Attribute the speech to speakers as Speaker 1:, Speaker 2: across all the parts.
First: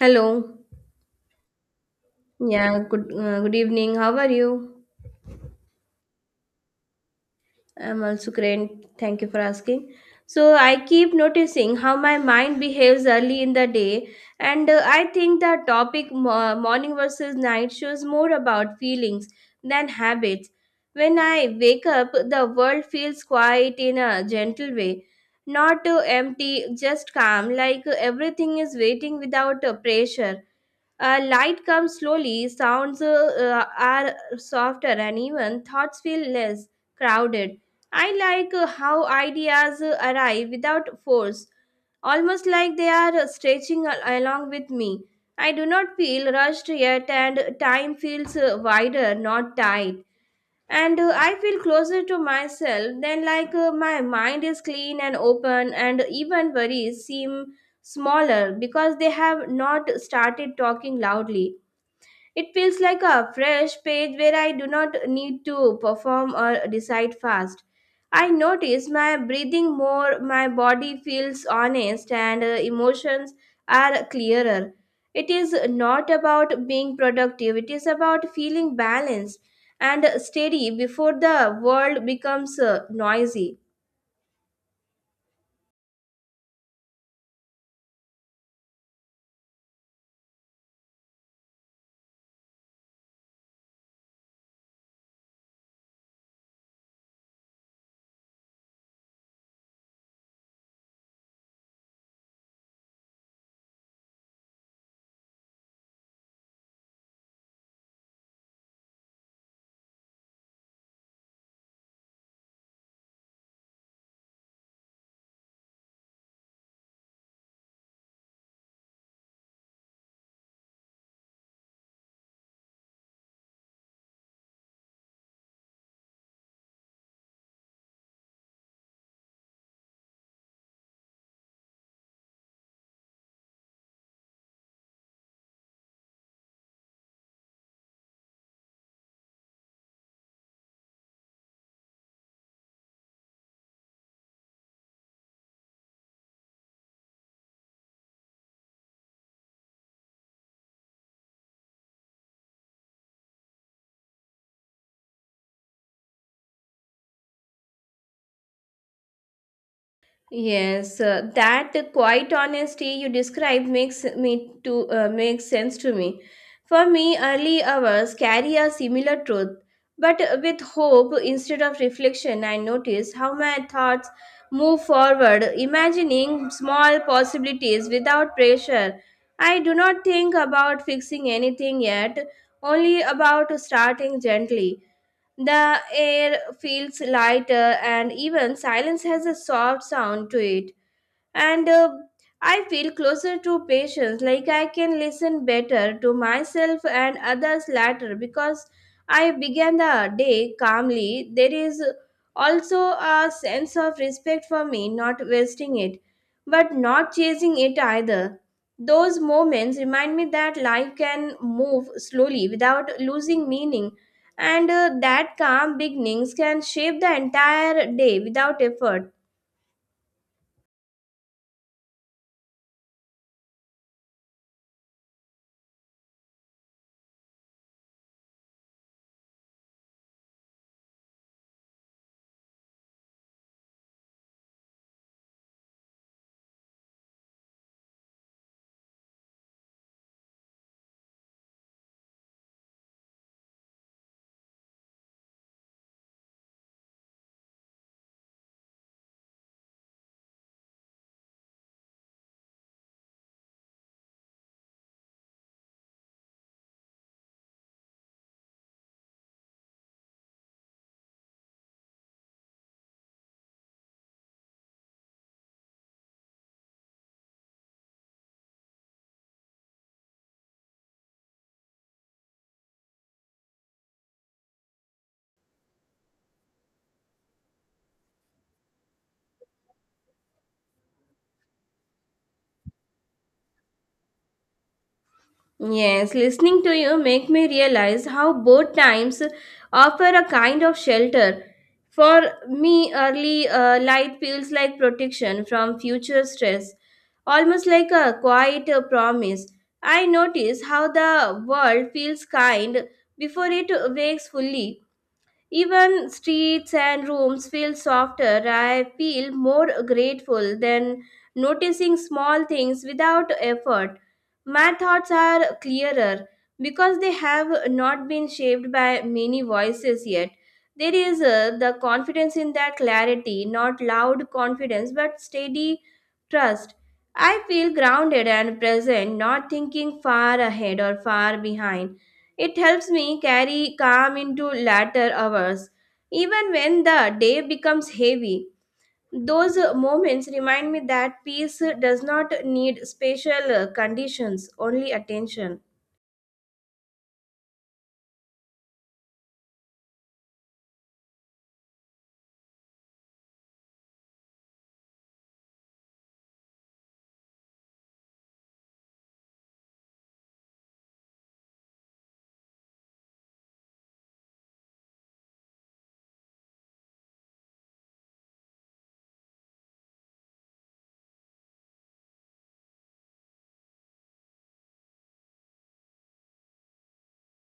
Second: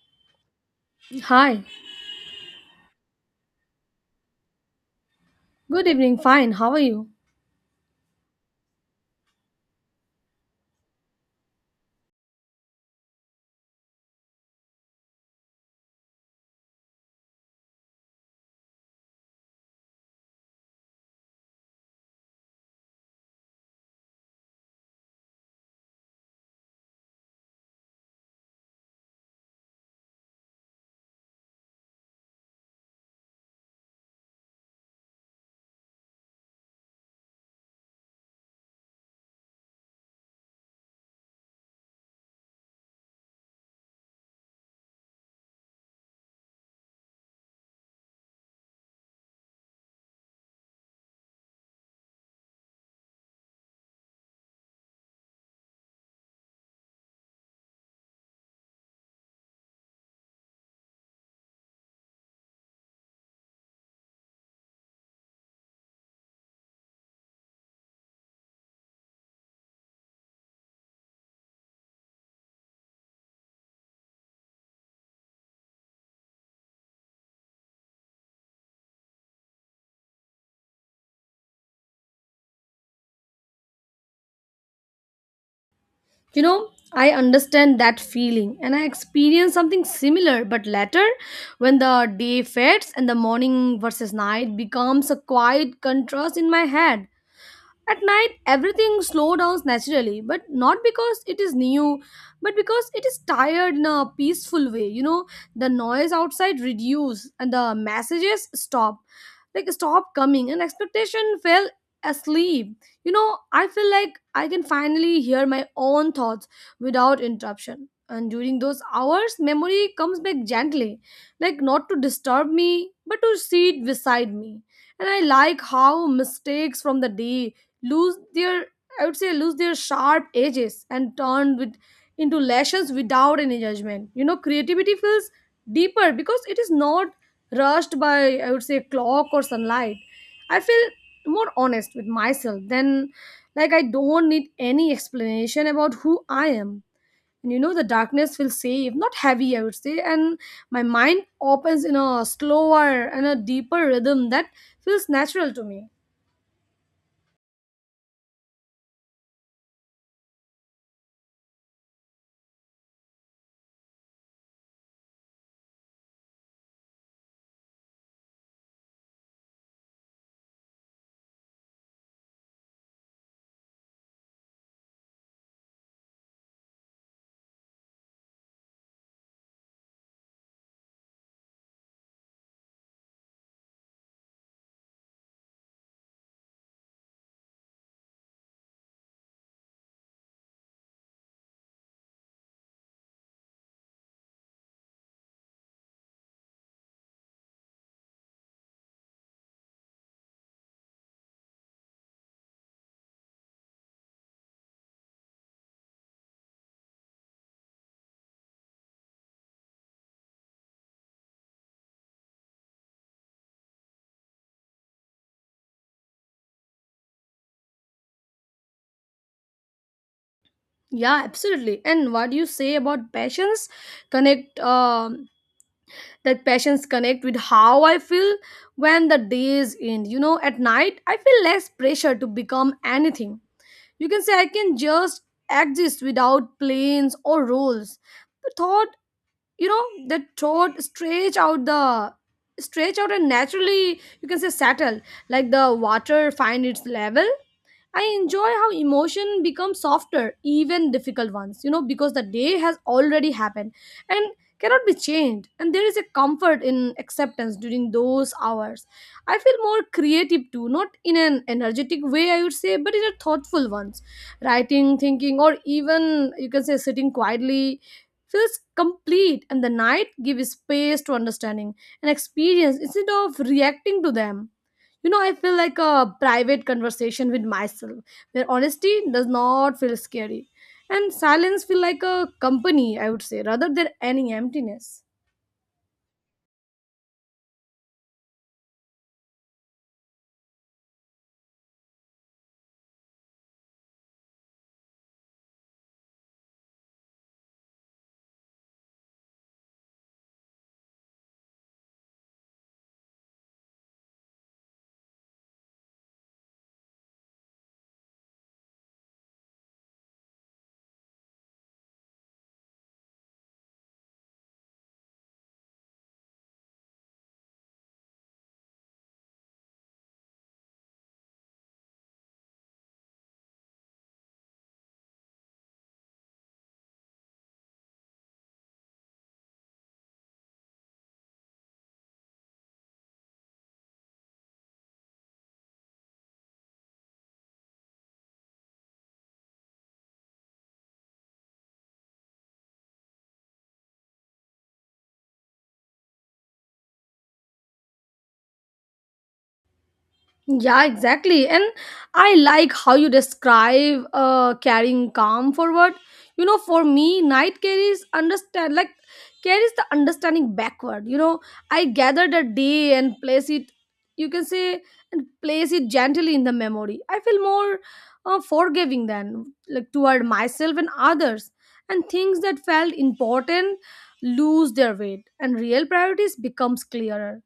Speaker 1: Hello.
Speaker 2: Hi,
Speaker 1: Yeah, good good evening. How are you?
Speaker 2: good evening. Fine, how are you?
Speaker 1: I'm also great. Thank you for asking. So I keep noticing how my mind behaves early in the day, and I think the topic morning versus night shows more about feelings than habits. When I wake up, the world feels quiet in a gentle way, not empty, just calm, like everything is waiting without pressure. Light comes slowly, sounds are softer, and even thoughts feel less crowded. I like how ideas arrive without force, almost like they are stretching along with me. I do not feel rushed yet, and time feels wider, not tight. And I feel closer to myself, then, like my mind is clean and open, and even worries seem smaller because they have not started talking loudly. It feels like a fresh page where I do not need to perform or decide fast. I notice my breathing more, my body feels honest, and emotions are clearer. It is not about being productive, it is about feeling balanced and steady before the world becomes noisy.
Speaker 2: I understand that feeling and I experienced something similar, but later, when the day fades and the morning versus night becomes a quiet contrast in my head. At night, everything slows down naturally, but not because it is new, but because it is tired in a peaceful way. The noise outside reduce and the messages stop, like stop coming, and expectation fell asleep. I feel like I can finally hear my own thoughts without interruption. And during those hours, memory comes back gently, like not to disturb me, but to sit beside me. And I like how mistakes from the day lose their I would say lose their sharp edges and turn with into lashes without any judgment. Creativity feels deeper because it is not rushed by, I would say, clock or sunlight. I feel more honest with myself than, like, I don't need any explanation about who I am. And the darkness feels safe, not heavy, I would say. And my mind opens in a slower and a deeper rhythm that feels natural to me.
Speaker 1: Yes, that quiet honesty you describe makes sense to me. For me, early hours carry a similar truth, but with hope instead of reflection, I notice how my thoughts move forward, imagining small possibilities without pressure. I do not think about fixing anything yet, only about starting gently. The air feels lighter, and even silence has a soft sound to it and I feel closer to patients, like I can listen better to myself and others later because I began the day calmly. There is also a sense of respect for me, not wasting it, but not chasing it either. Those moments remind me that life can move slowly without losing meaning, and that calm beginnings can shape the entire day without effort.
Speaker 2: Yeah, absolutely. And what you say about connect um passions connect with how I feel when the days end. You know, at night I feel less pressure to become anything. You can say I can just exist without plans or roles. The thought, the throat stretch out, the stretch out and naturally, you can say, settle, like the water find its level. I enjoy how emotion becomes softer, even difficult ones, because the day has already happened and cannot be changed. And there is a comfort in acceptance. During those hours I feel more creative too, not in an energetic way, I would say, but in a thoughtful ones. Writing, thinking, or even, you can say, sitting quietly feels complete, and the night gives space to understanding and experience instead of reacting to them. You know, I feel like a private conversation with myself where honesty does not feel scary and silence feel like a company, I would say, rather than any emptiness.
Speaker 1: Yes, listening to you make me realize how both times offer a kind of shelter. For me, early light feels like protection from future stress, almost like a quiet promise. I notice how the world feels kind before it wakes fully, even streets and rooms feel softer. I feel more grateful than noticing small things without effort. My thoughts are clearer because they have not been shaped by many voices yet. There is the confidence in that clarity, not loud confidence, but steady trust. I feel grounded and present, not thinking far ahead or far behind. It helps me carry calm into later hours, even when the day becomes heavy. Those moments remind me that peace does not need special conditions, only attention.
Speaker 2: Yeah, exactly. And I like how you describe carrying calm forward. You know, for me, night carries understand, like carries the understanding backward. You know, I gather the day and place it. You can say and place it gently in the memory. I feel more forgiving than, like, toward myself and others. And things that felt important lose their weight, and real priorities becomes clearer.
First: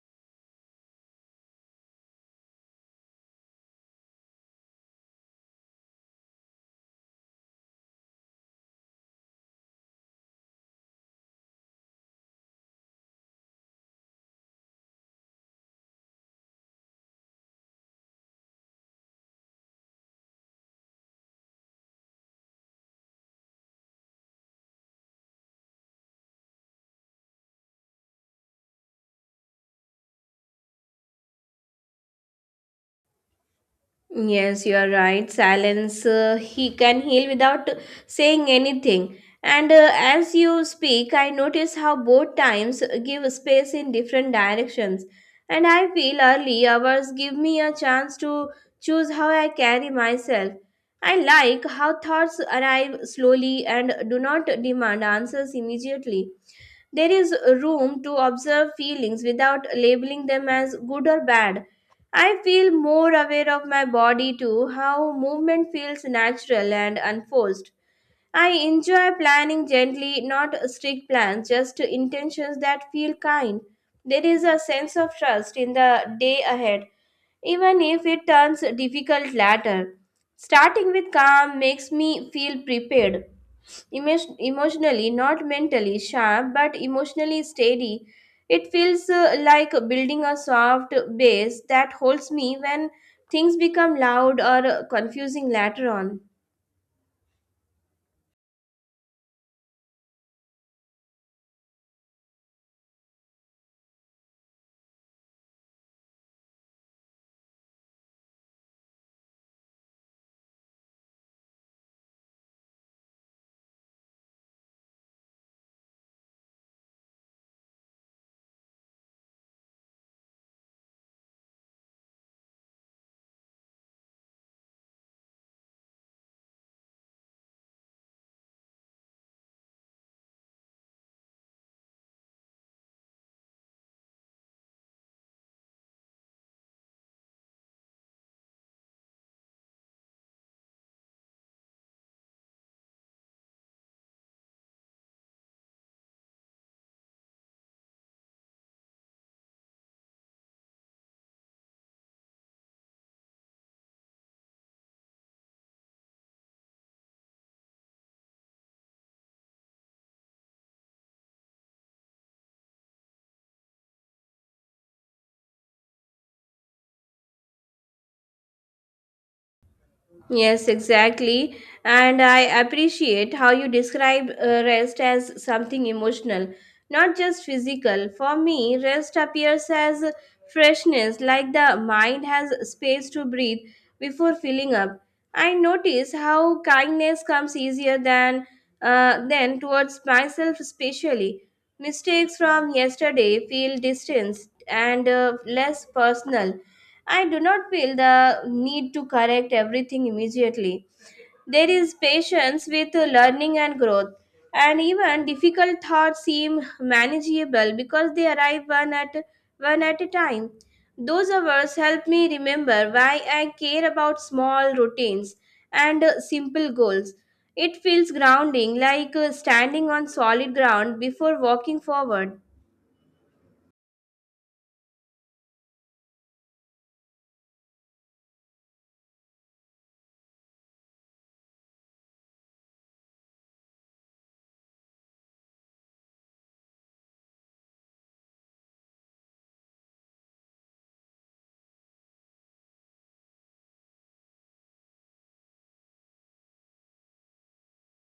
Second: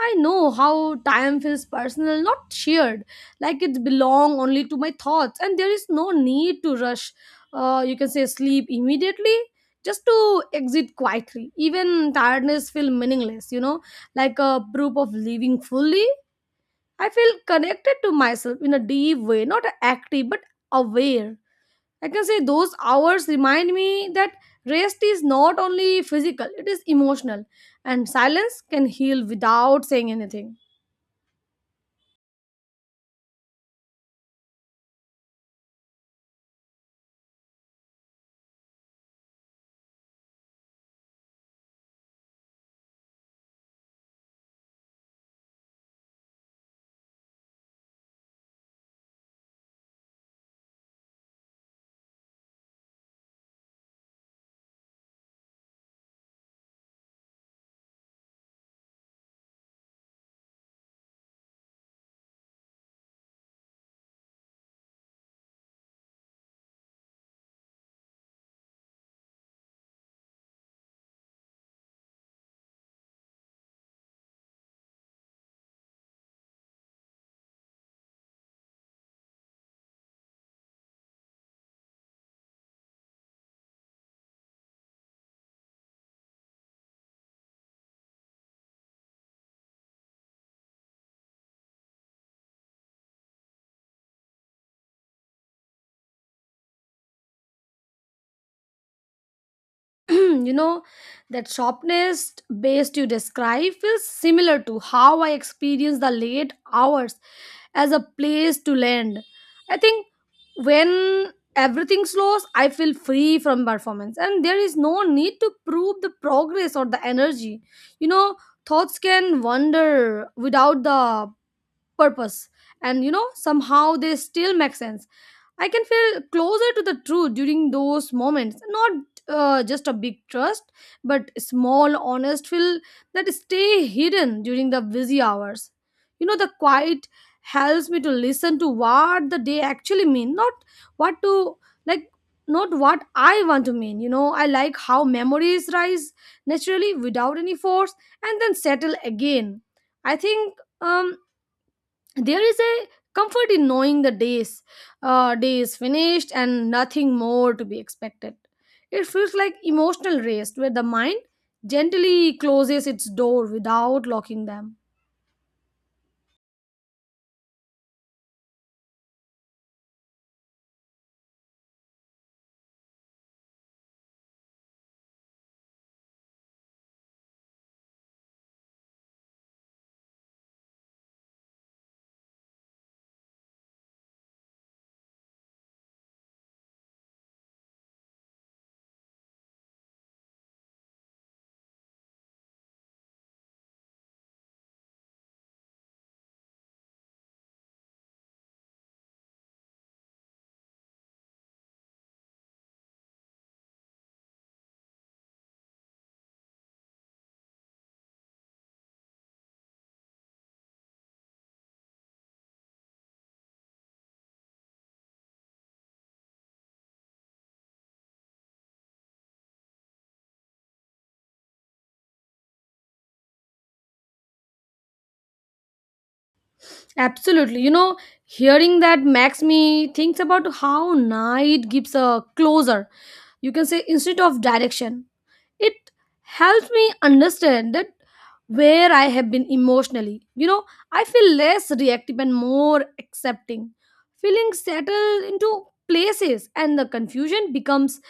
Speaker 2: I know how time feels personal, not shared, like it belong only to my thoughts, and there is no need to rush. You can say sleep immediately, just to exit quietly. Even tiredness feel meaningless, you know, like a proof of living fully. I feel connected to myself in a deep way, not active but aware. I can say those hours remind me that rest is not only physical; it is emotional, and silence can heal without saying anything.
Speaker 1: Yes, you are right. Silence, he can heal without saying anything. And as you speak, I notice how both times give space in different directions. And I feel early hours give me a chance to choose how I carry myself. I like how thoughts arrive slowly and do not demand answers immediately. There is room to observe feelings without labeling them as good or bad. I feel more aware of my body too, how movement feels natural and unforced. I enjoy planning gently, not strict plans, just intentions that feel kind. There is a sense of trust in the day ahead, even if it turns difficult later. Starting with calm makes me feel prepared. Emotionally, not mentally sharp, but emotionally steady. It feels like building a soft base that holds me when things become loud or confusing later on.
Speaker 2: you know that sharpness based you describe feels similar to how I experience the late hours as a place to land. I think when everything slows, I feel free from performance, and there is no need to prove the progress or the energy. you know Thoughts can wander without the purpose, and, somehow they still make sense. I can feel closer to the truth during those moments. Not just a big trust, but small, honest feel that stay hidden during the busy hours. The quiet helps me to listen to what the day actually mean, not what to, like, not what I want to mean. I like how memories rise naturally without any force and then settle again. I think, um there is a comfort in knowing the days day is finished and nothing more to be expected. It feels like emotional rest where the mind gently closes its door without locking them.
Speaker 1: Yes, exactly. And I appreciate how you describe rest as something emotional, not just physical. For me, rest appears as freshness, like the mind has space to breathe before filling up. I notice how kindness comes easier than then towards myself, especially. Mistakes from yesterday feel distant and less personal. I do not feel the need to correct everything immediately. There is patience with learning and growth, and even difficult thoughts seem manageable because they arrive one at a time. Those hours help me remember why I care about small routines and simple goals. It feels grounding, like standing on solid ground before walking forward.
Speaker 2: Absolutely, hearing that makes me think about how night gives a closer, you can say, instead of direction. It helps me understand that where I have been emotionally. You know, I feel less reactive and more accepting. Feelings settle into places, and the confusion becomes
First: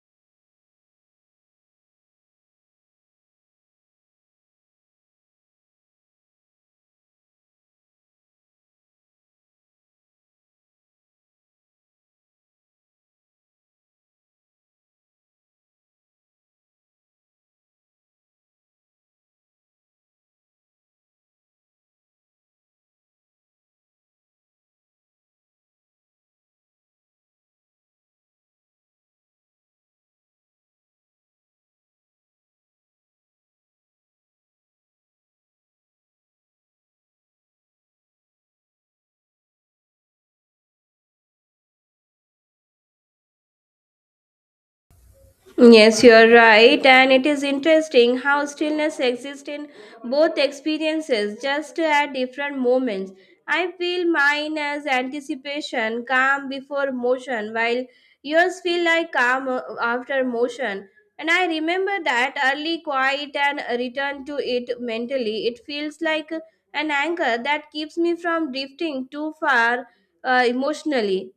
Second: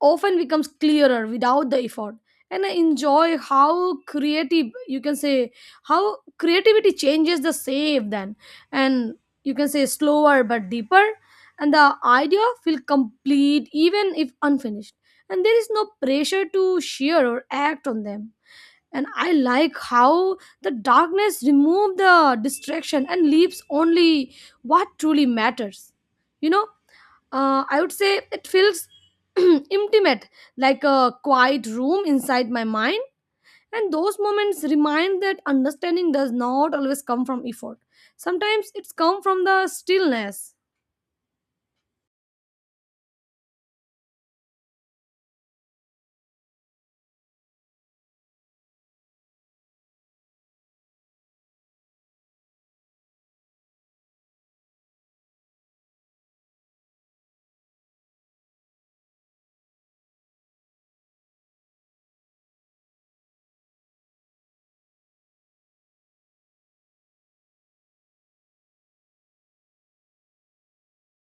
Speaker 2: often becomes clearer without the effort. And I enjoy how creative you can say how creativity changes the save then, and, you can say, slower but deeper. And the idea feel complete even if unfinished, and there is no pressure to share or act on them. And I like how the darkness remove the distraction and leaves only what truly matters, you know. I would say it feels intimate, like a quiet room inside my mind. And those moments remind that understanding does not always come from effort. Sometimes it's come from the stillness.
Speaker 1: Yes, you are right, and it is interesting how stillness exists in both experiences, just at different moments. I feel mine as anticipation, calm before motion, while yours feel like calm after motion. And I remember that early quiet and return to it mentally. It feels like an anchor that keeps me from drifting too far emotionally.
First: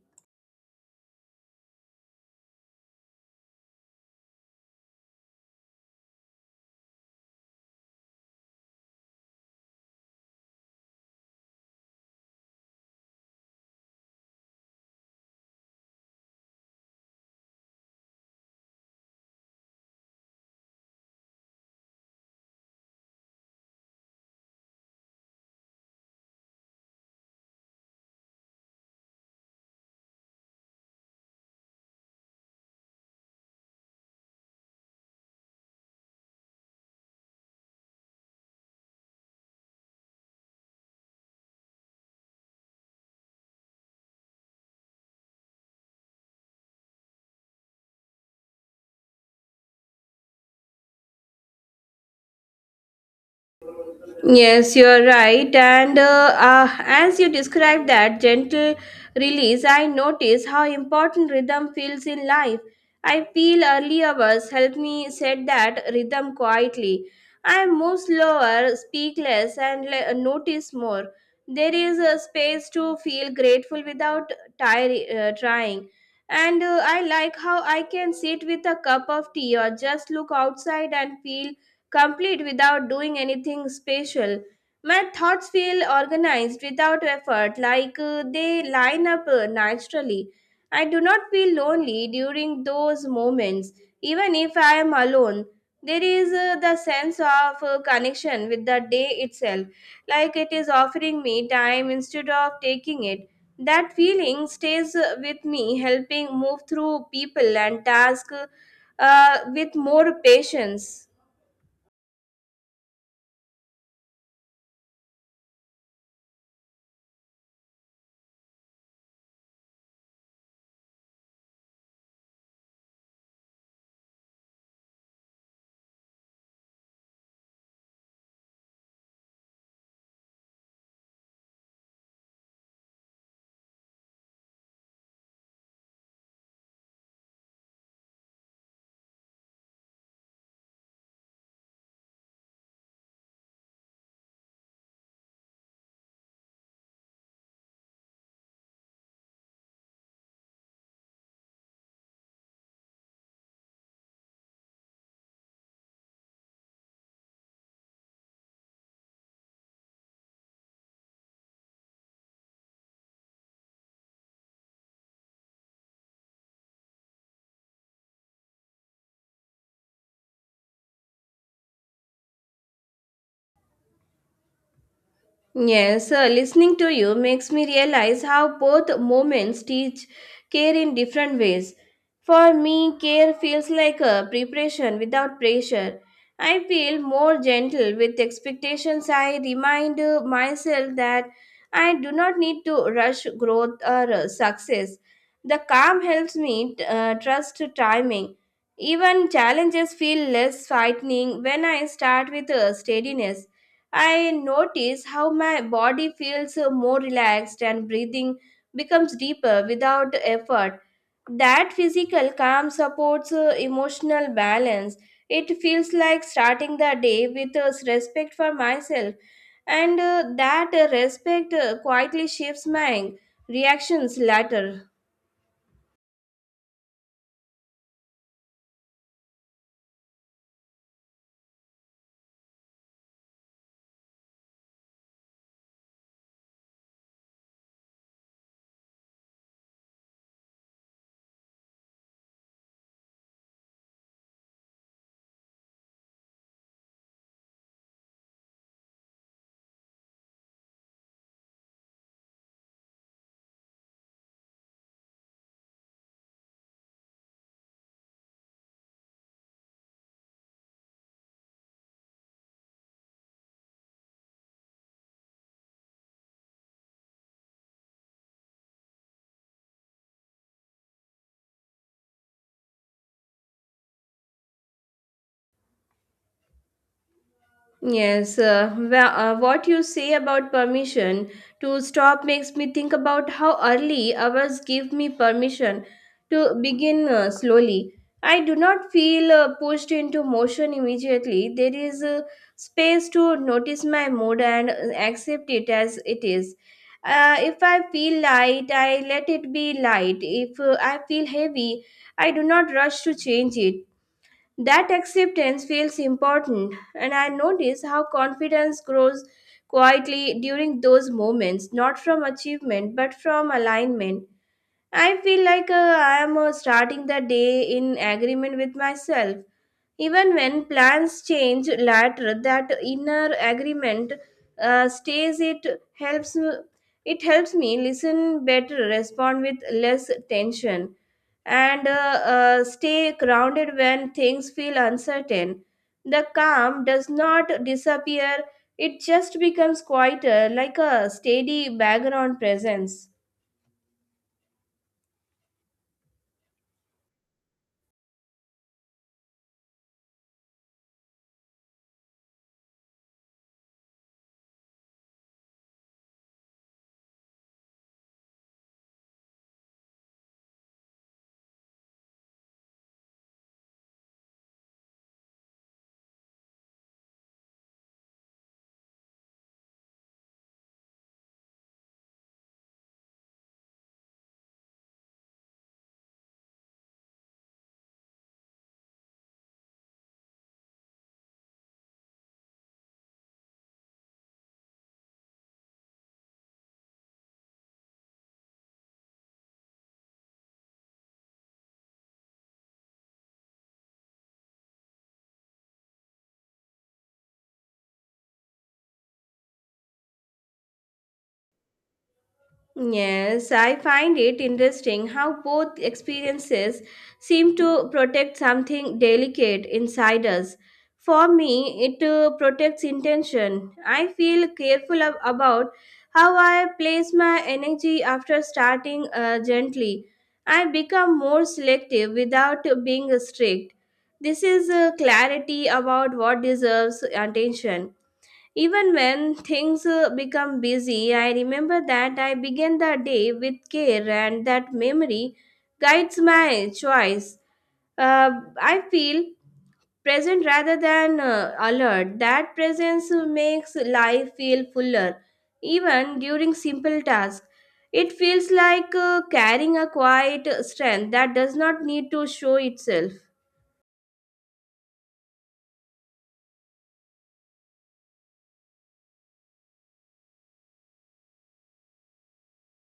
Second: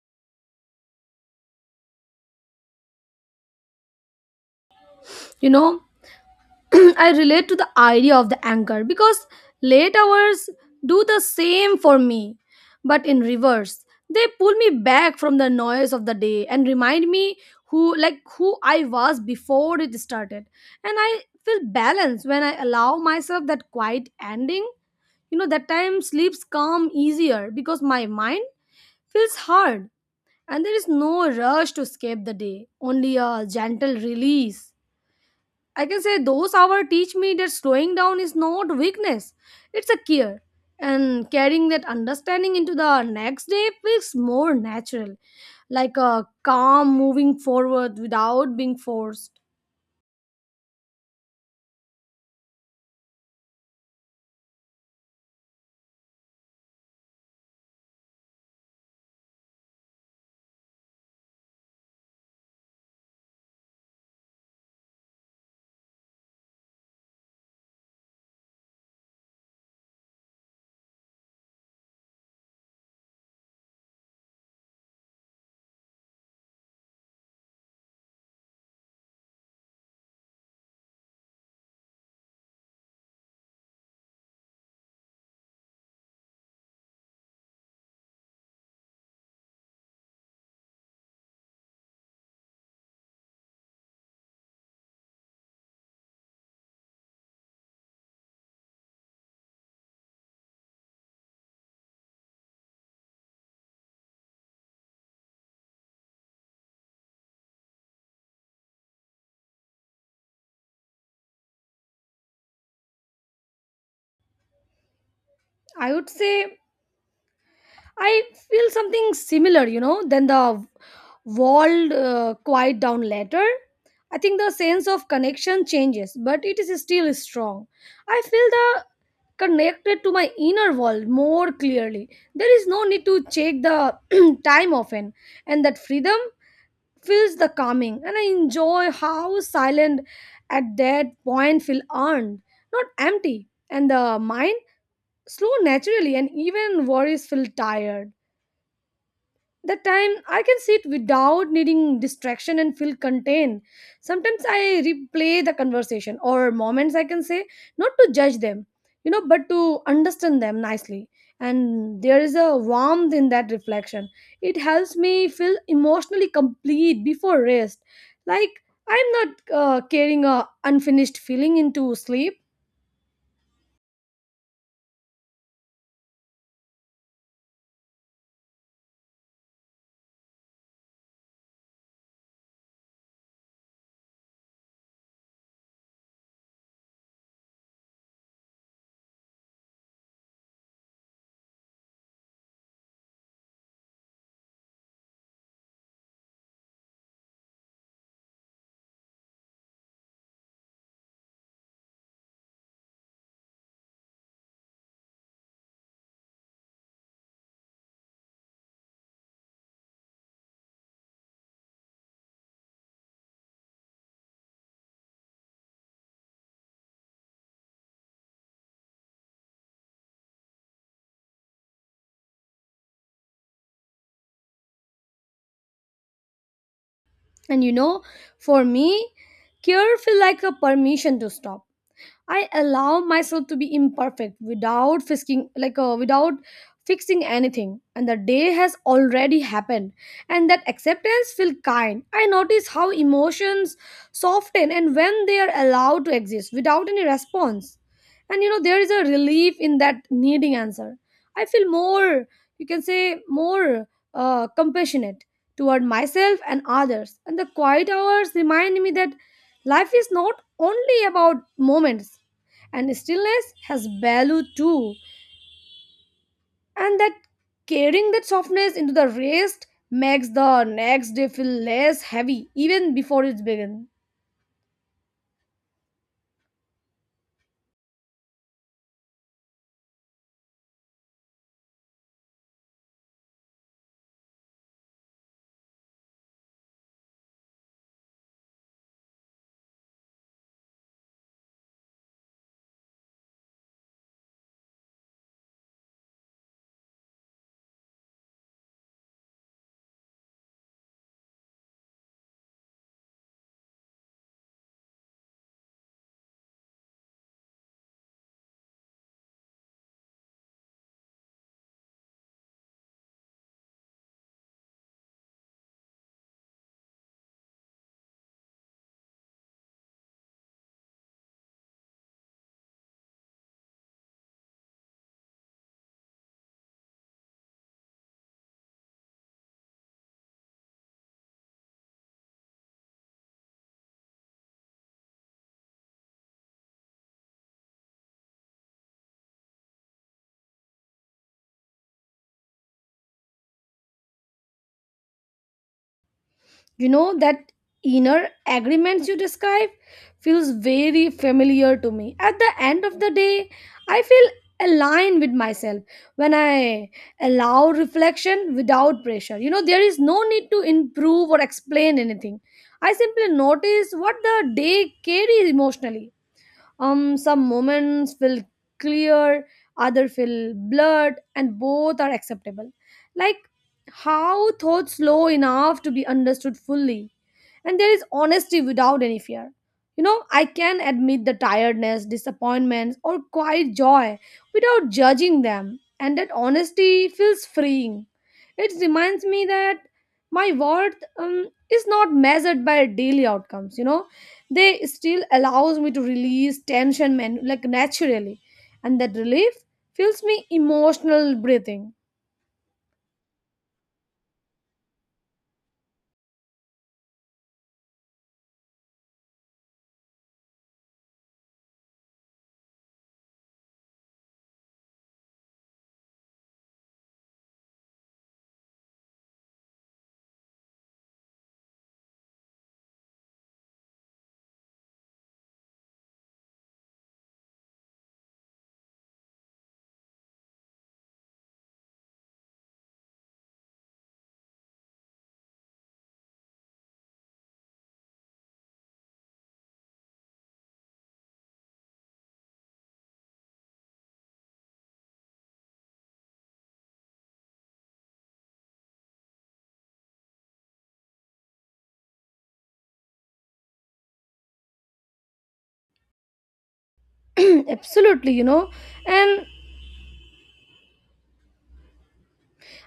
Speaker 2: You know, I relate to the idea of the anchor because late hours do the same for me, but in reverse. They pull me back from the noise of the day and remind me who I was before it started. And I feel balanced when I allow myself that quiet ending. You know, that time sleeps come easier because my mind feels hard, and there is no rush to escape the day, only a gentle release. I can say those hours teach me that slowing down is not weakness, it's a care. And carrying that understanding into the next day feels more natural, like a calm moving forward without being forced.
Speaker 1: Yes, you're right. And as you describe that gentle release, I notice how important rhythm feels in life. I feel early hours help me set that rhythm quietly. I move slower, speak less, and notice more. There is a space to feel grateful without trying. And I like how I can sit with a cup of tea or just look outside and feel complete without doing anything special. My thoughts feel organized without effort, like they line up naturally. I do not feel lonely during those moments, even if I am alone. There is the sense of connection with the day itself, like it is offering me time instead of taking it. That feeling stays with me, helping move through people and tasks with more patience.
Speaker 2: I would say I feel something similar, you know, then the world quiet down later. I think the sense of connection changes, but it is still strong. I feel the connected to my inner world more clearly. There is no need to check the time often, and that freedom feels the calming. And I enjoy how silent at that point feel earned, not empty, and the mind slow naturally, and even worries feel tired. That time I can sit without needing distraction and feel contained. Sometimes I replay the conversation or moments, I can say, not to judge them, you know, but to understand them nicely. And there is a warmth in that reflection. It helps me feel emotionally complete before rest, like I'm not carrying a unfinished feeling into sleep.
Speaker 1: Yes, listening to you makes me realize how both moments teach care in different ways. For me, care feels like a preparation without pressure. I feel more gentle with expectations. I remind myself that I do not need to rush growth or success. The calm helps me trust timing. Even challenges feel less frightening when I start with steadiness. I notice how my body feels more relaxed and breathing becomes deeper without effort. That physical calm supports emotional balance. It feels like starting the day with respect for myself, and that respect quietly shapes my reactions later.
Speaker 2: And, for me, care feel like a permission to stop. I allow myself to be imperfect without fixing, like, without fixing anything, and the day has already happened, and that acceptance feels kind. I notice how emotions soften and when they are allowed to exist without any response. And, there is a relief in that needing answer. I feel more, you can say, more compassionate toward myself and others. And the quiet hours remind me that life is not only about moments, and stillness has value too. And that carrying that softness into the rest makes the next day feel less heavy even before it begins.
Speaker 1: Yes, what you say about permission to stop makes me think about how early hours give me permission to begin slowly. I do not feel pushed into motion immediately. There is a space to notice my mood and accept it as it is. If I feel light, I let it be light. If I feel heavy, I do not rush to change it. That acceptance feels important, and I notice how confidence grows quietly during those moments, not from achievement but from alignment. I feel like I am starting the day in agreement with myself. Even when plans change later, that inner agreement stays. It helps. It helps me listen better, respond with less tension, and stay grounded when things feel uncertain. The calm does not disappear; it just becomes quieter, like a steady background presence.
Speaker 2: That inner agreements you describe feels very familiar to me at the end of the day. I feel aligned with myself when I allow reflection without pressure. You know, there is no need to improve or explain anything. I simply notice what the day carries emotionally. Some moments feel clear, other feel blurred, and both are acceptable. Like how thoughts slow enough to be understood fully, and there is honesty without any fear. You know, I can admit the tiredness, disappointments, or quiet joy without judging them, and that honesty feels freeing. It reminds me that my worth, is not measured by daily outcomes, you know. They still allows me to release tension like naturally, and that relief fills me emotional breathing.
Speaker 1: Yes, I find it interesting how both experiences seem to protect something delicate inside us. For me, it protects intention. I feel careful about how I place my energy after starting gently. I become more selective without being strict. This is clarity about what deserves attention. Even when things become busy, I remember that I began the day with care, and that memory guides my choice. Uh, I feel present rather than alert. That presence makes life feel fuller, even during simple tasks. It feels like carrying a quiet strength that does not need to show itself.
Speaker 2: Absolutely, you know. And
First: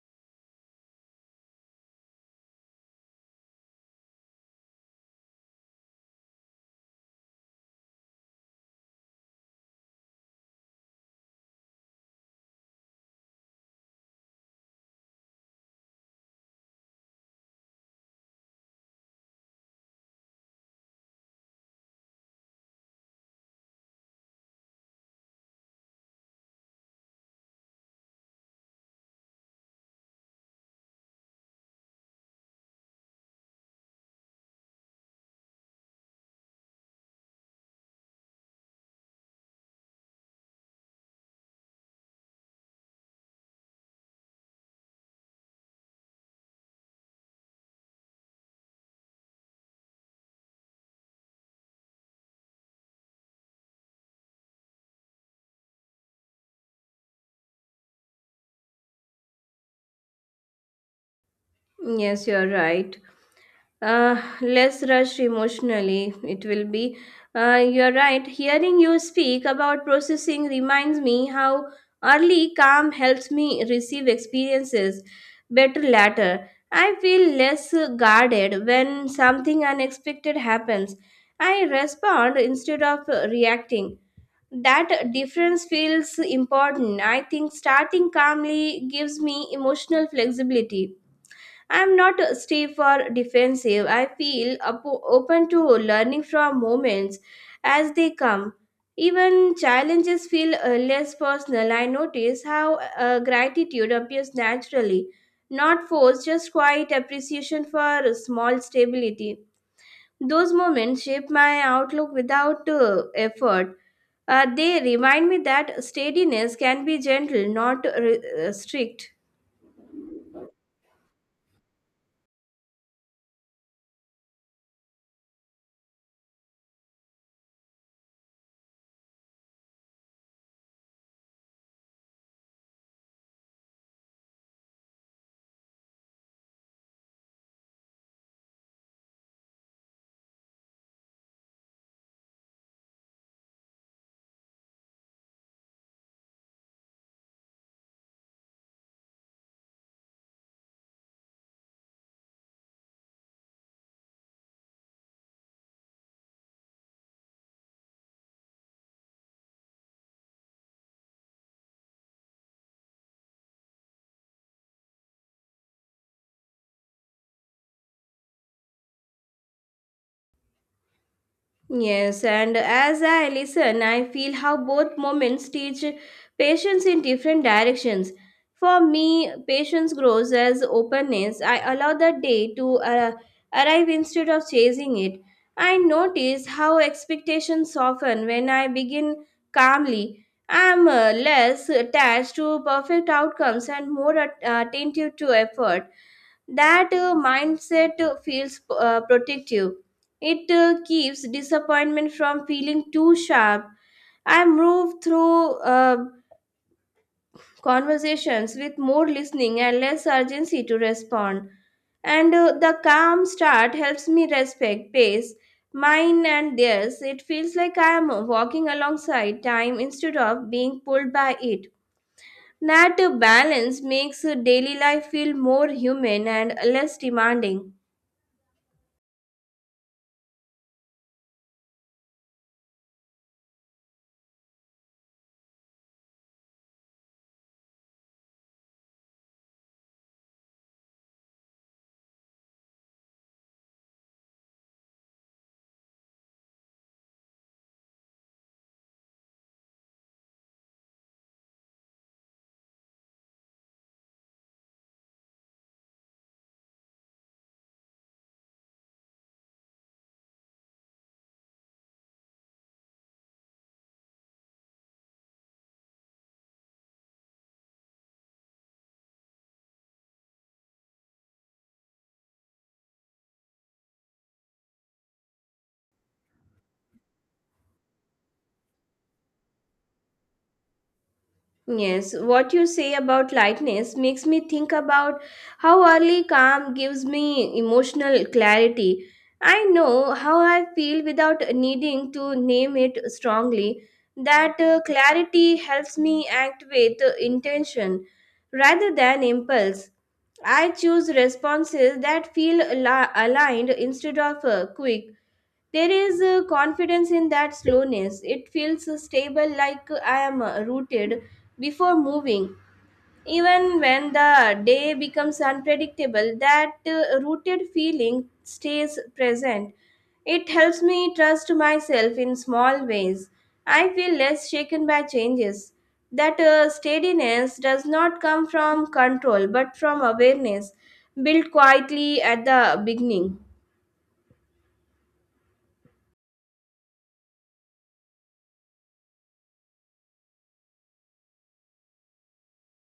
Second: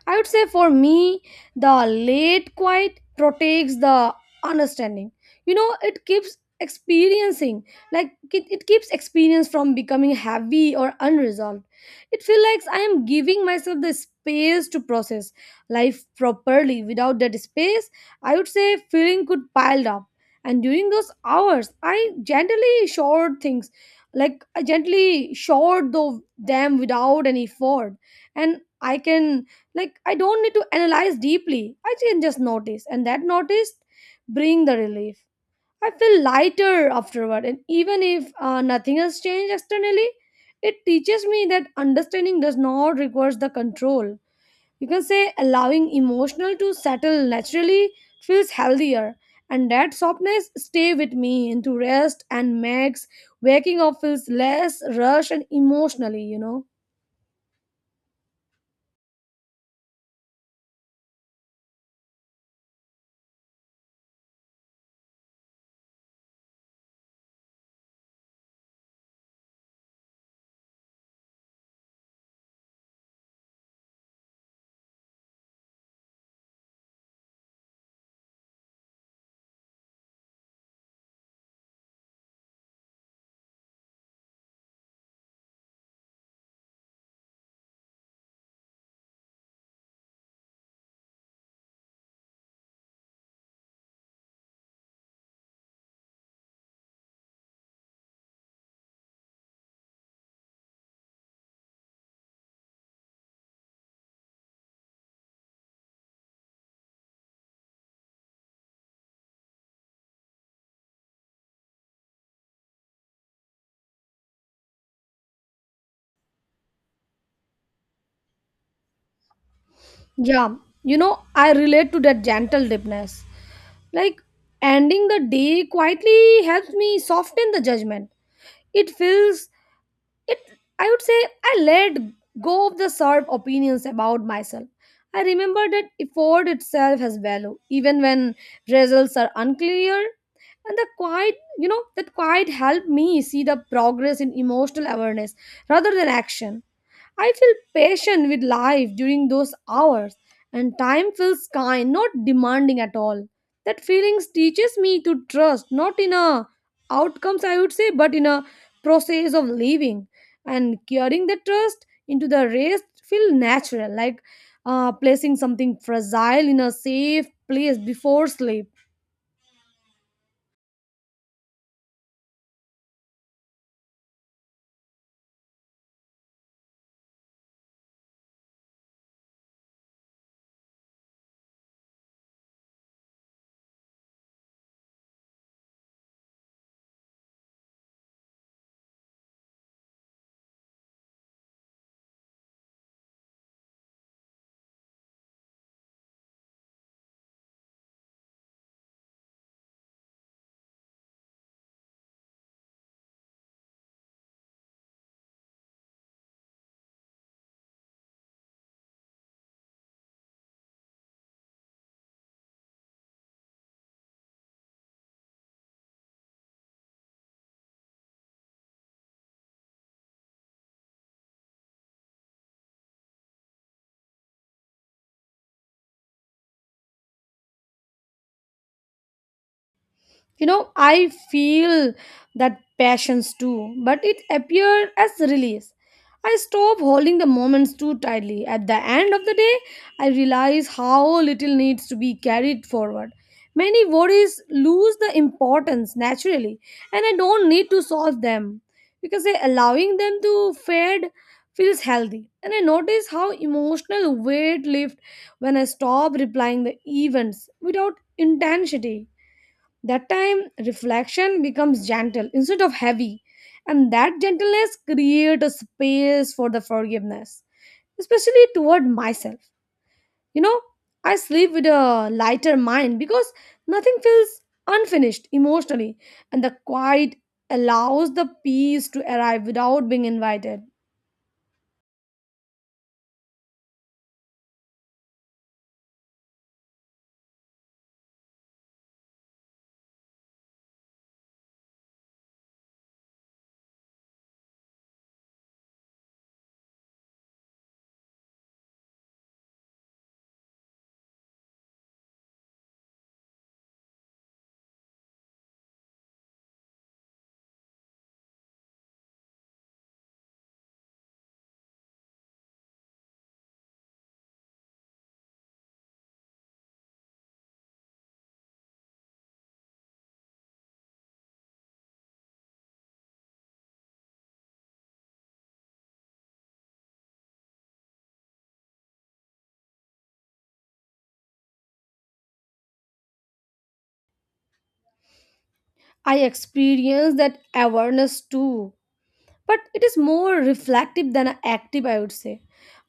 Speaker 2: I would say for me, the late quiet protects the understanding. You know, it keeps experiencing, like it keeps experience from becoming heavy or unresolved. It feels like I am giving myself the space to process life properly. Without that space, I would say, feeling could piled up. And during those hours, I gently showered things, like I gently showered though them without any effort. And I can, like, I don't need to analyze deeply, I can just notice, and that notice bring the relief. I feel lighter afterward, and even if nothing has changed externally, it teaches me that understanding does not require the control. You can say allowing emotional to settle naturally feels healthier, and that softness stay with me into rest and makes waking up feels less rushed and emotionally, you know.
Speaker 1: Yes, you're right. Less rush emotionally, it will be. You're right. Hearing you speak about processing reminds me how early calm helps me receive experiences better later. I feel less guarded when something unexpected happens. I respond instead of reacting. That difference feels important. I think starting calmly gives me emotional flexibility. I'm not stiff or defensive. I feel open to learning from moments as they come. Even challenges feel less personal. I notice how gratitude appears naturally, not forced, just quiet appreciation for small stability. Those moments shape my outlook without effort. They remind me that steadiness can be gentle, not strict.
Speaker 2: Yeah, I relate to that gentle deepness. Like, ending the day quietly helps me soften the judgment. It feels, it, I would say, I let go of the sharp opinions about myself. I remember that effort itself has value, even when results are unclear. And the quiet, that quiet helped me see the progress in emotional awareness rather than action. I feel patient with life during those hours, and time feels kind, not demanding at all. That feelings teaches me to trust, not in a outcomes I would say, but in a process of living. And carrying the trust into the rest feel natural, like placing something fragile in a safe place before sleep.
Speaker 1: Yes, and as I listen, I feel how both moments teach patience in different directions. For me, patience grows as openness. I allow the day to arrive instead of chasing it. I notice how expectations soften when I begin calmly. I am less attached to perfect outcomes and more attentive to effort. That mindset feels protective. It keeps disappointment from feeling too sharp. I move through conversations with more listening and less urgency to respond. And the calm start helps me respect pace, mine and theirs. It feels like I am walking alongside time instead of being pulled by it. That balance makes daily life feel more human and less demanding.
Speaker 2: You know, I feel that passions too, but it appeared as release. I stop holding the moments too tightly at the end of the day. I realize how little needs to be carried forward. Many worries lose the importance naturally, and I don't need to solve them, because allowing them to fade feels healthy. And I notice how emotional weight lifts when I stop replying the events without intensity. That time, reflection becomes gentle instead of heavy, and that gentleness creates a space for the forgiveness, especially toward myself. You know, I sleep with a lighter mind because nothing feels unfinished emotionally, and the quiet allows the peace to arrive without being invited.
Speaker 1: Yes, what you say about lightness makes me think about how early calm gives me emotional clarity. I know how I feel without needing to name it strongly. That clarity helps me act with intention rather than impulse. I choose responses that feel aligned instead of quick. There is a confidence in that slowness. It feels stable, like I am rooted before moving. Even when the day becomes unpredictable, that rooted feeling stays present. It helps me trust myself in small ways. I feel less shaken by changes. That steadiness does not come from control but from awareness, built quietly at the beginning.
Speaker 2: I experience that awareness too, but it is more reflective than active I would say.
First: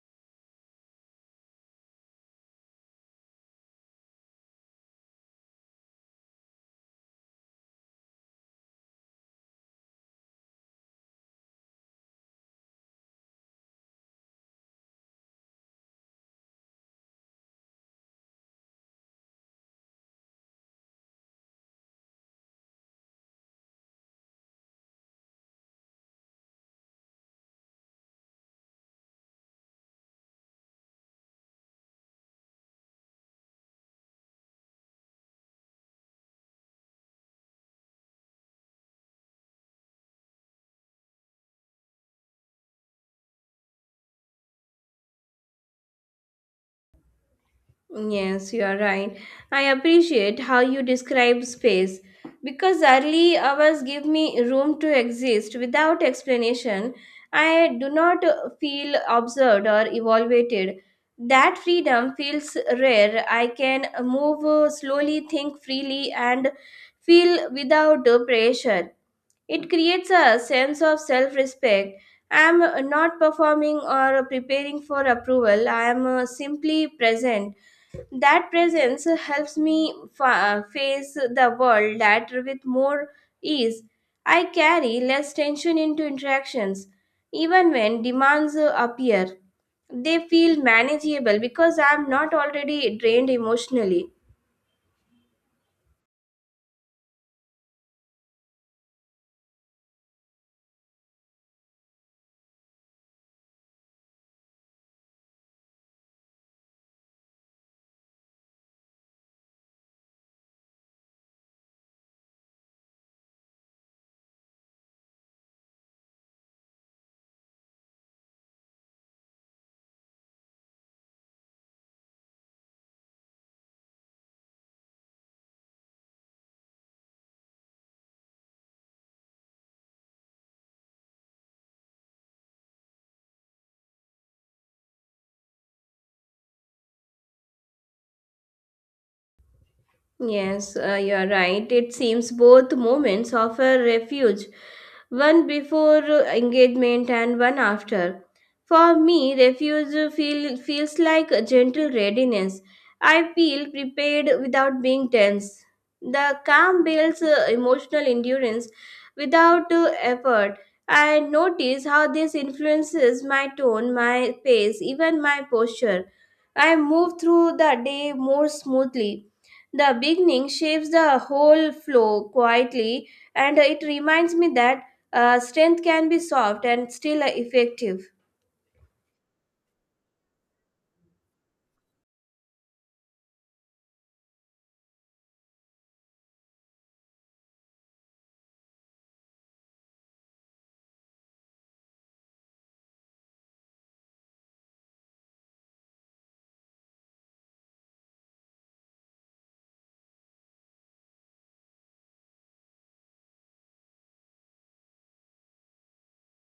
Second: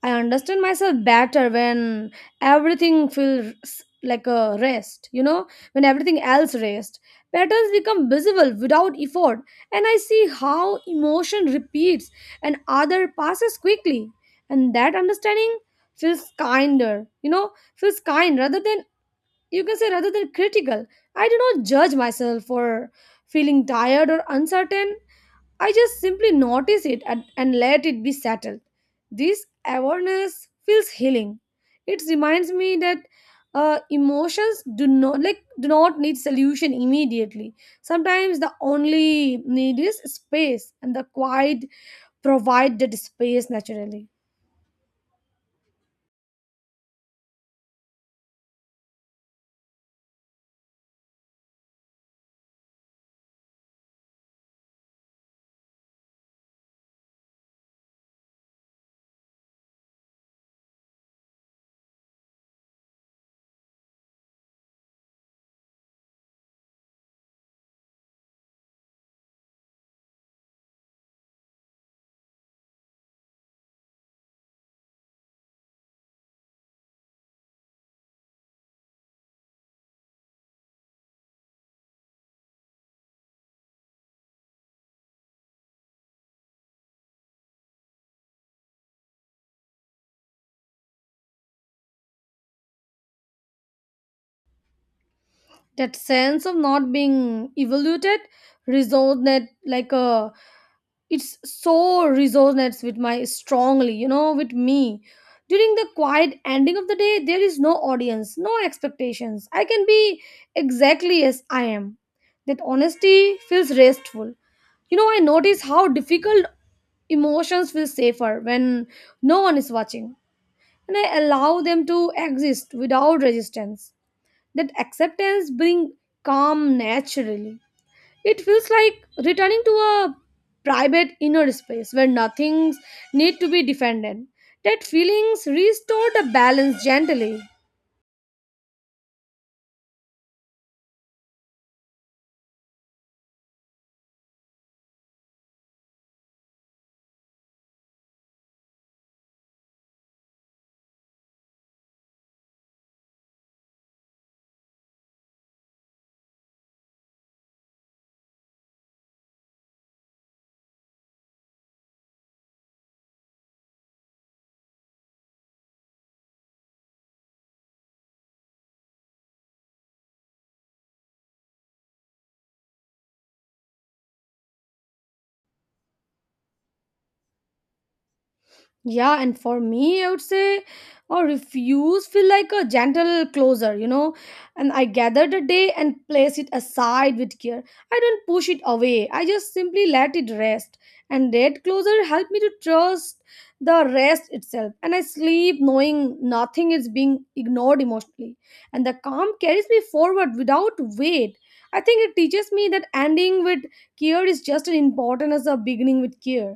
Speaker 2: I understand myself better when everything feels like a rest, you know, when everything else rests. Patterns become visible without effort, and I see how emotion repeats and other passes quickly. And that understanding feels kinder, you know, feels kind rather than, you can say, rather than critical. I do not judge myself for feeling tired or uncertain. I just simply notice it and let it be settled. This awareness feels healing. It reminds me that emotions do not do not need solution immediately. Sometimes the only need is space, and the quiet provide that space naturally.
Speaker 1: Yes, you are right. I appreciate how you describe space because early hours give me room to exist without explanation. I do not feel observed or evaluated. That freedom feels rare. I can move slowly, think freely, and feel without pressure. It creates a sense of self respect. I am not performing or preparing for approval, I am simply present. That presence helps me face the world that with more ease. I carry less tension into interactions, even when demands appear. They feel manageable because I'm not already drained emotionally.
Speaker 2: That sense of not being evaluated resonates like a, it's so, resonates with my strongly, you know, with me. During the quiet ending of the day, there is no audience, no expectations. I can be exactly as I am. That honesty feels restful. You know, I notice how difficult emotions feel safer when no one is watching, and I allow them to exist without resistance. That acceptance brings calm naturally. It feels like returning to a private inner space where nothing's need to be defended. That feelings restore the balance gently.
Speaker 1: Yes, you are right. It seems both moments offer refuge, one before engagement and one after. For me, feels like a gentle readiness. I feel prepared without being tense. The calm builds emotional endurance without effort. I notice how this influences my tone, my pace, even my posture. I move through the day more smoothly. The beginning shapes the whole flow quietly, and it reminds me that strength can be soft and still effective.
Speaker 2: Yeah, and for me, I would say, or refuse feel like a gentle closer, you know. And I gather the day and place it aside with care. I don't push it away. I just simply let it rest. And that closer helped me to trust the rest itself. And I sleep knowing nothing is being ignored emotionally. And the calm carries me forward without weight. I think it teaches me that ending with care is just as important as a beginning with care.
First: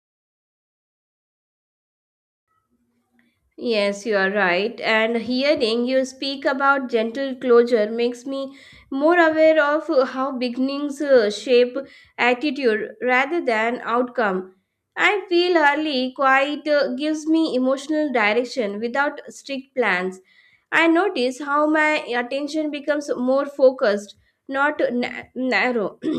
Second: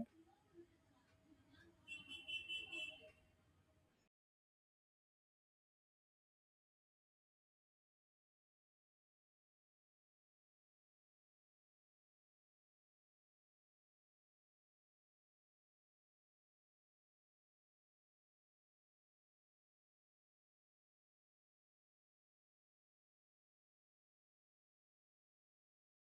Speaker 1: Yes, you are right. And hearing you speak about gentle closure makes me more aware of how beginnings shape attitude rather than outcome. I feel early quiet gives me emotional direction without strict plans. I notice how my attention becomes more focused, not na- narrow.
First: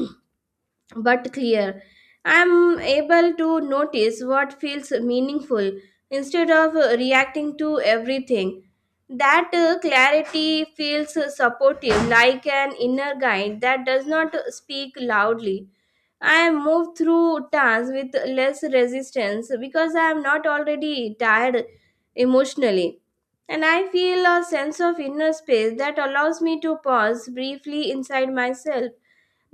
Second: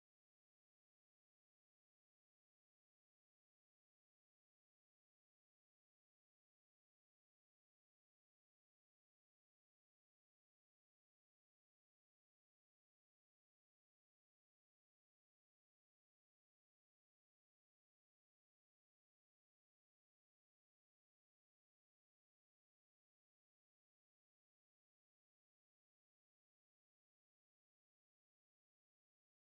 Speaker 1: But clear. I'm able to notice what feels meaningful instead of reacting to everything. That clarity feels supportive, like an inner guide that does not speak loudly. I move through tasks with less resistance because I am not already tired emotionally. And I feel a sense of inner space that allows me to pause briefly inside myself.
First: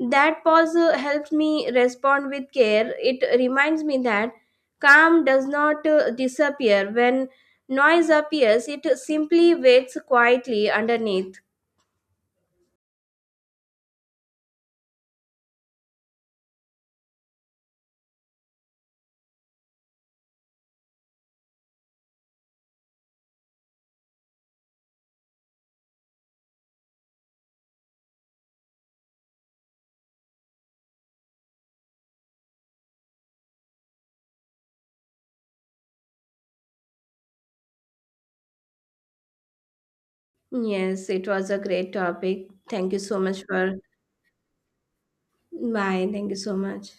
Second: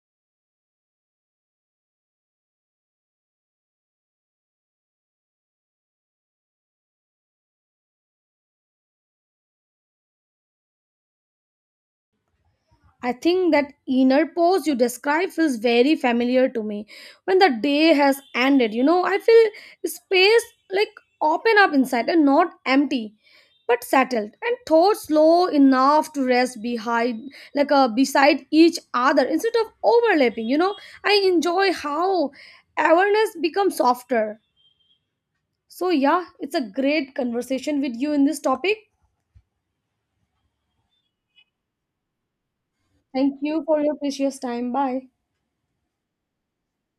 Speaker 1: That pause helps me respond with care. It reminds me that calm does not disappear. When noise appears, it simply waits quietly underneath.
Speaker 2: I think that inner pause you describe feels very familiar to me. When the day has ended, you know, I feel space like open up inside, and not empty, but settled, and thoughts low enough to rest behind, like beside each other instead of overlapping. You know, I enjoy how awareness becomes softer. So yeah, it's a great conversation with you in this topic.
Speaker 1: Yes, it was a great topic. Thank you so
Speaker 2: Thank
Speaker 1: much
Speaker 2: you
Speaker 1: for.
Speaker 2: for your precious time. Bye.
Speaker 1: Bye. Thank you so much.